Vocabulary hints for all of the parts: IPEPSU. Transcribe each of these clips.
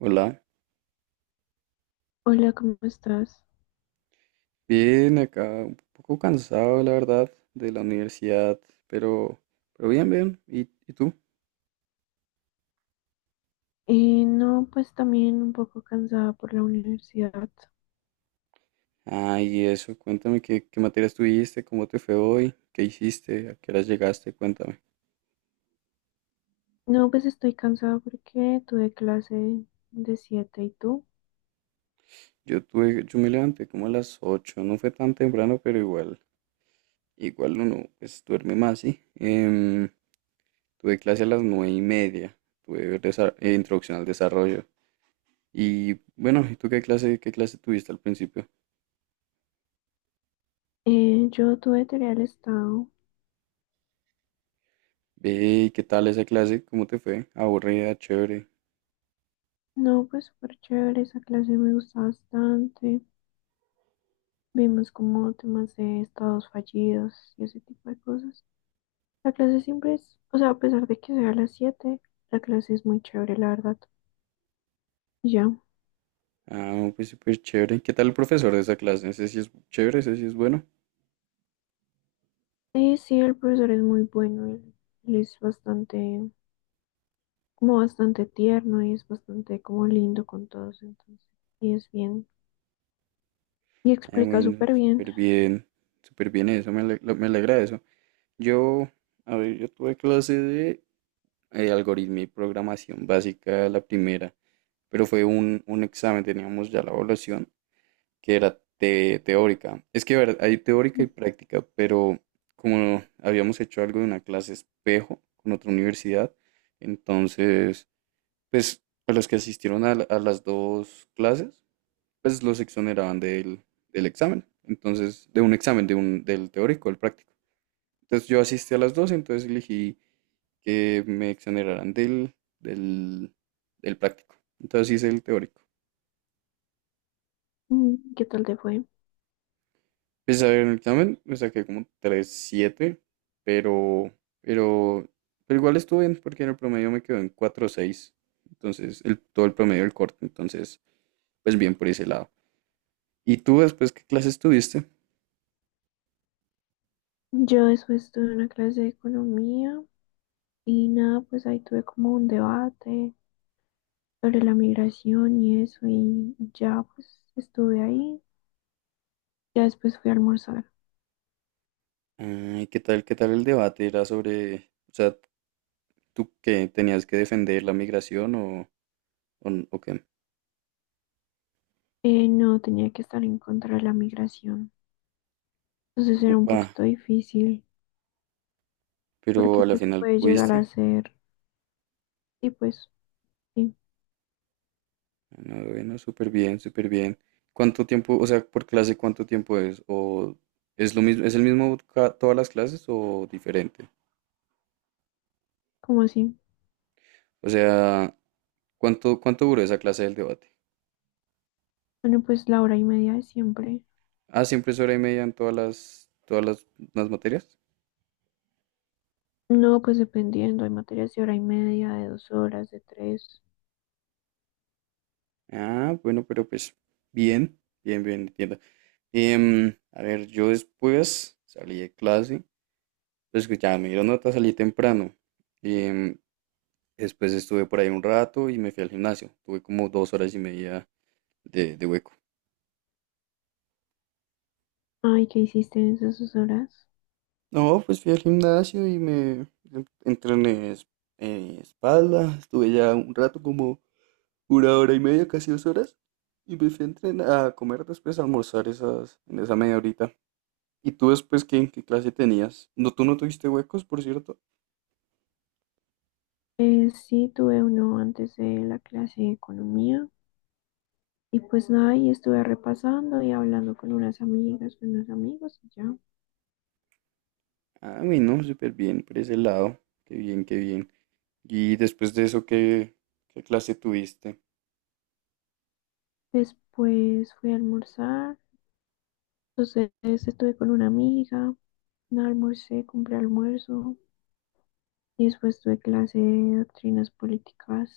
Hola, Hola, ¿cómo estás? bien acá, un poco cansado la verdad de la universidad, pero, pero bien, bien. Y tú? No, pues también un poco cansada por la universidad. Ah, y eso, cuéntame qué, qué materias tuviste, cómo te fue hoy, qué hiciste, a qué horas llegaste, cuéntame. No, pues estoy cansada porque tuve clase de siete. ¿Y tú? Yo tuve, yo me levanté como a las 8. No fue tan temprano, pero igual, igual uno pues duerme más, ¿sí? Tuve clase a las nueve y media, tuve introducción al desarrollo. Y bueno, ¿y tú qué clase tuviste al principio? Yo tuve teoría del Estado. Ve, ¿y qué tal esa clase? ¿Cómo te fue? ¿Aburrida, chévere? No, pues súper chévere, esa clase me gustó bastante. Vimos como temas de estados fallidos y ese tipo de cosas. La clase siempre es, o sea, a pesar de que sea a las 7, la clase es muy chévere, la verdad. Y ya. Ah, no, pues súper chévere. ¿Qué tal el profesor de esa clase? Ese sí es chévere, ese sí es bueno. Sí, el profesor es muy bueno, él es bastante, como bastante tierno, y es bastante como lindo con todos, entonces, y es bien, y Ah, explica bueno, súper bien. súper bien. Súper bien eso, me alegra eso. Yo, a ver, yo tuve clase de algoritmo y programación básica, la primera, pero fue un examen, teníamos ya la evaluación. Que era teórica. Es que a ver, hay teórica y práctica, pero como habíamos hecho algo de una clase espejo con otra universidad, entonces, pues a los que asistieron a, a las dos clases, pues los exoneraban del, del examen. Entonces, de un examen, de un, del teórico, del práctico. Entonces yo asistí a las dos, entonces elegí que me exoneraran del, del, del práctico. Entonces hice el teórico. Mm. ¿Qué tal te fue? Pues a ver, en el examen me saqué como 3.7, pero, pero, pero igual estuvo bien porque en el promedio me quedó en 4.6. Entonces, el, todo el promedio del corte. Entonces, pues bien por ese lado. ¿Y tú después qué clases tuviste? Yo después tuve una clase de economía y nada, pues ahí tuve como un debate sobre la migración y eso, y ya pues estuve ahí. Ya después fui a almorzar. Ay, qué tal el debate? ¿Era sobre, o sea, tú que tenías que defender la migración o qué? No tenía que estar en contra de la migración. Entonces era un Upa, poquito difícil pero porque a la pues final puede llegar a pudiste. ser, y pues sí, No, bueno, súper bien, súper bien. ¿Cuánto tiempo, o sea, por clase, cuánto tiempo es? ¿O es lo mismo, es el mismo todas las clases o diferente? como así? O sea, ¿cuánto, cuánto duró esa clase del debate? Bueno, pues la hora y media de siempre. Ah, siempre es hora y media en todas las materias. No, pues dependiendo, hay materias de hora y media, de dos horas, de tres. Ah, bueno, pero pues, bien, bien, bien, entiendo. A ver, yo después salí de clase, pues que ya me dieron nota, salí temprano. Em, Después estuve por ahí un rato y me fui al gimnasio. Tuve como dos horas y media de hueco. Ay, ¿qué hiciste en esas dos horas? No, pues fui al gimnasio y entrené espalda. Estuve ya un rato, como una hora y media, casi dos horas. Y me fui a entrenar, a comer después, a almorzar esas, en esa media horita. ¿Y tú después qué, qué clase tenías? ¿No, tú no tuviste huecos, por cierto? Sí, tuve uno antes de la clase de economía. Y pues nada, y estuve repasando y hablando con unas amigas, con unos amigos, y ya. Ah, no, súper bien por ese lado. Qué bien, qué bien. ¿Y después de eso qué, qué clase tuviste? Después fui a almorzar. Entonces estuve con una amiga, nada, almorcé, compré almuerzo. Y después tuve clase de doctrinas políticas.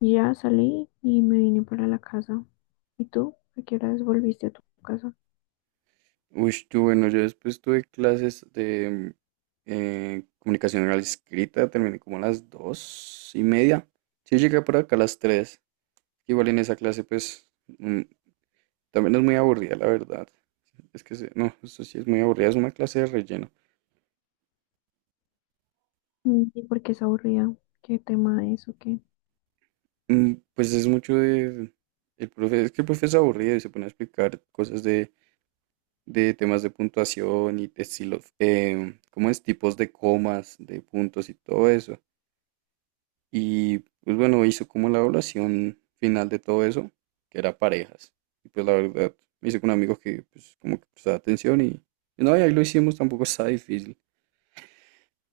Ya salí y me vine para la casa. ¿Y tú? ¿A qué horas volviste a tu casa? Uy, yo, bueno, yo después tuve clases de comunicación oral escrita, terminé como a las dos y media. Sí, llegué por acá a las tres. Igual en esa clase, pues, mm, también es muy aburrida, la verdad. Es que, no, eso sí es muy aburrida, es una clase de relleno. Mm. ¿Y por qué es aburrida? ¿Qué tema es o qué? Mm, pues es mucho de... El profe, es que el profe es aburrido y se pone a explicar cosas de temas de puntuación y de estilos, ¿cómo es? Tipos de comas, de puntos y todo eso. Y pues bueno, hizo como la evaluación final de todo eso, que era parejas. Y pues la verdad, me hice con un amigo que pues como que prestaba atención y no, y ahí lo hicimos, tampoco estaba difícil.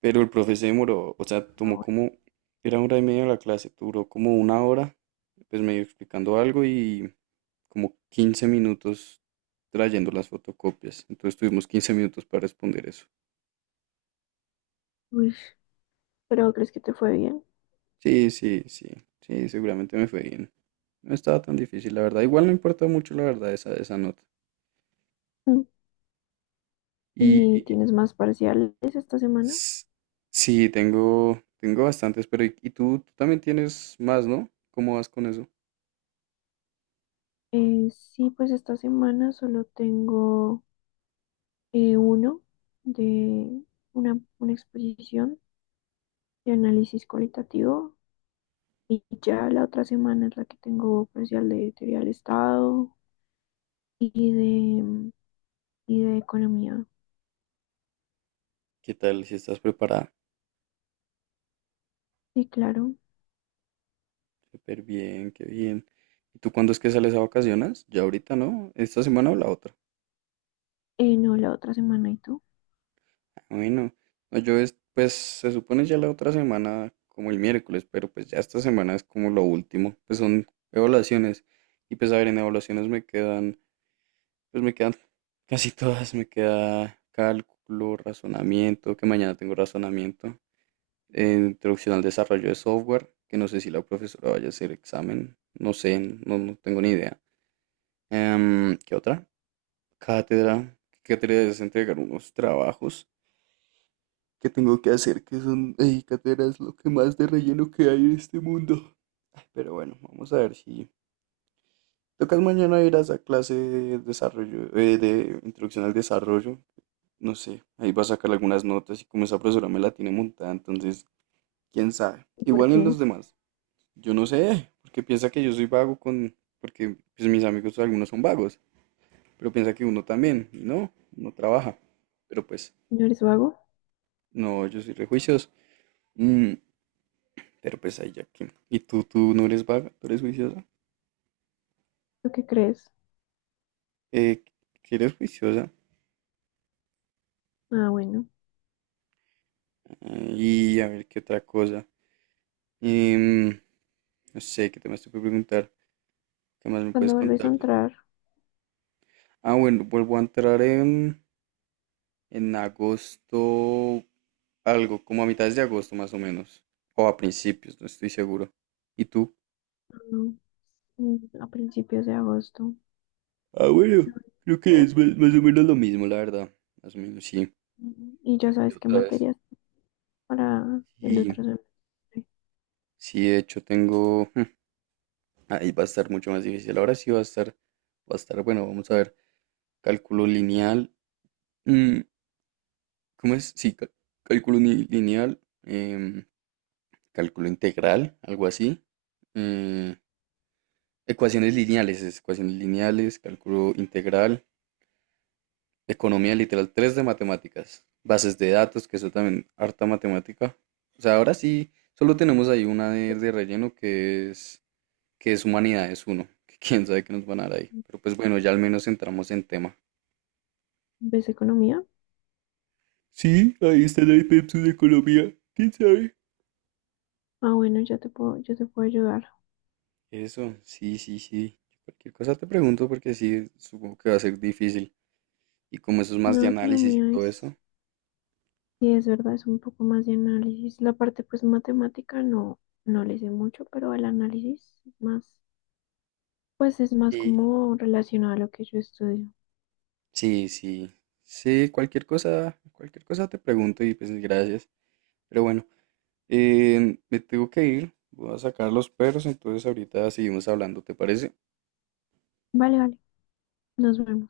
Pero el profe se demoró, o sea, Ah, tomó bueno. como, era una hora y media la clase, duró como una hora, pues medio explicando algo y como 15 minutos trayendo las fotocopias. Entonces tuvimos 15 minutos para responder eso. Uy, ¿pero crees que te fue bien? Sí, sí, sí, sí, seguramente me fue bien. No estaba tan difícil, la verdad. Igual no importa mucho, la verdad, esa nota. Mm. Y ¿Y tienes más parciales esta semana? s- sí, tengo, tengo bastantes, pero y tú también tienes más, ¿no? ¿Cómo vas con eso? Sí, pues esta semana solo tengo uno de una exposición de análisis cualitativo, y ya la otra semana es la que tengo parcial de teoría del Estado y de, y de economía. ¿Qué tal? Si estás preparada. Sí, claro. Súper bien, qué bien. ¿Y tú cuándo es que sales a vacaciones? Ya ahorita, ¿no? ¿Esta semana o la otra? No, la otra semana. ¿Y tú? Ah, bueno, no, yo es, pues se supone ya la otra semana como el miércoles, pero pues ya esta semana es como lo último. Pues son evaluaciones. Y pues a ver, en evaluaciones me quedan, pues me quedan casi todas. Me queda cálculo, razonamiento, que mañana tengo razonamiento, introducción al desarrollo de software, que no sé si la profesora vaya a hacer examen, no sé, no, no tengo ni idea. ¿Qué otra? Cátedra, que cátedra es entregar unos trabajos que tengo que hacer, que son, ey, cátedra es lo que más de relleno que hay en este mundo. Pero bueno, vamos a ver si... Tocas mañana ir a esa clase de desarrollo, de introducción al desarrollo. No sé, ahí va a sacar algunas notas y como esa profesora me la tiene montada, entonces, quién sabe. ¿Y por Igual en qué? los demás, yo no sé, porque piensa que yo soy vago con, porque pues, mis amigos algunos son vagos, pero piensa que uno también, y no, uno trabaja. Pero pues, ¿No eres vago? no, yo soy rejuicioso. Mm, pero pues ahí ya que. ¿Y tú no eres vaga? ¿Tú eres juiciosa? ¿Lo que crees? Eh, que eres juiciosa. Ah, bueno. Ah, y a ver qué otra cosa. Em, no sé, ¿qué te más te puedo preguntar? ¿Qué más me ¿Cuándo puedes vuelves a contar? entrar? Ah, bueno, vuelvo a entrar en... En agosto, algo, como a mitades de agosto más o menos, o a principios, no estoy seguro. ¿Y tú? No, mm, a principios de agosto. Ah, Ah, bueno, creo que bueno. es más, más o menos lo mismo, la verdad. Más o menos, sí. Mm, ¿y ya ¿Y sabes qué otra vez? materias para el Sí, otro semestre? sí, de hecho tengo... Ahí va a estar mucho más difícil. Ahora sí va a estar, bueno, vamos a ver. Cálculo lineal. Mm, ¿cómo es? Sí, cálculo lineal. Cálculo integral, algo así. eh, Ecuaciones lineales, es ecuaciones lineales, cálculo integral, economía literal, 3 de matemáticas, bases de datos, que eso también, harta matemática. O sea, ahora sí, solo tenemos ahí una de relleno que es humanidades uno, que quién sabe qué nos van a dar ahí. Pero pues bueno, ya al menos entramos en tema. ¿Ves economía? Sí, ahí está la IPEPSU de Colombia. ¿Quién sabe? Ah, bueno, ya te puedo, yo te puedo ayudar. Eso, sí, sí, sí. Cualquier cosa te pregunto porque sí, supongo que va a ser difícil. Y como eso es más de No, análisis y economía todo es, eso. sí, es verdad, es un poco más de análisis. La parte, pues, matemática no, no le sé mucho, pero el análisis es más. Pues es más Sí. como relacionado a lo que yo estudio. Sí, sí, sí, cualquier cosa te pregunto y pues gracias. Pero bueno, me tengo que ir, voy a sacar los perros, entonces ahorita seguimos hablando, ¿te parece? Vale, vale, nos vemos.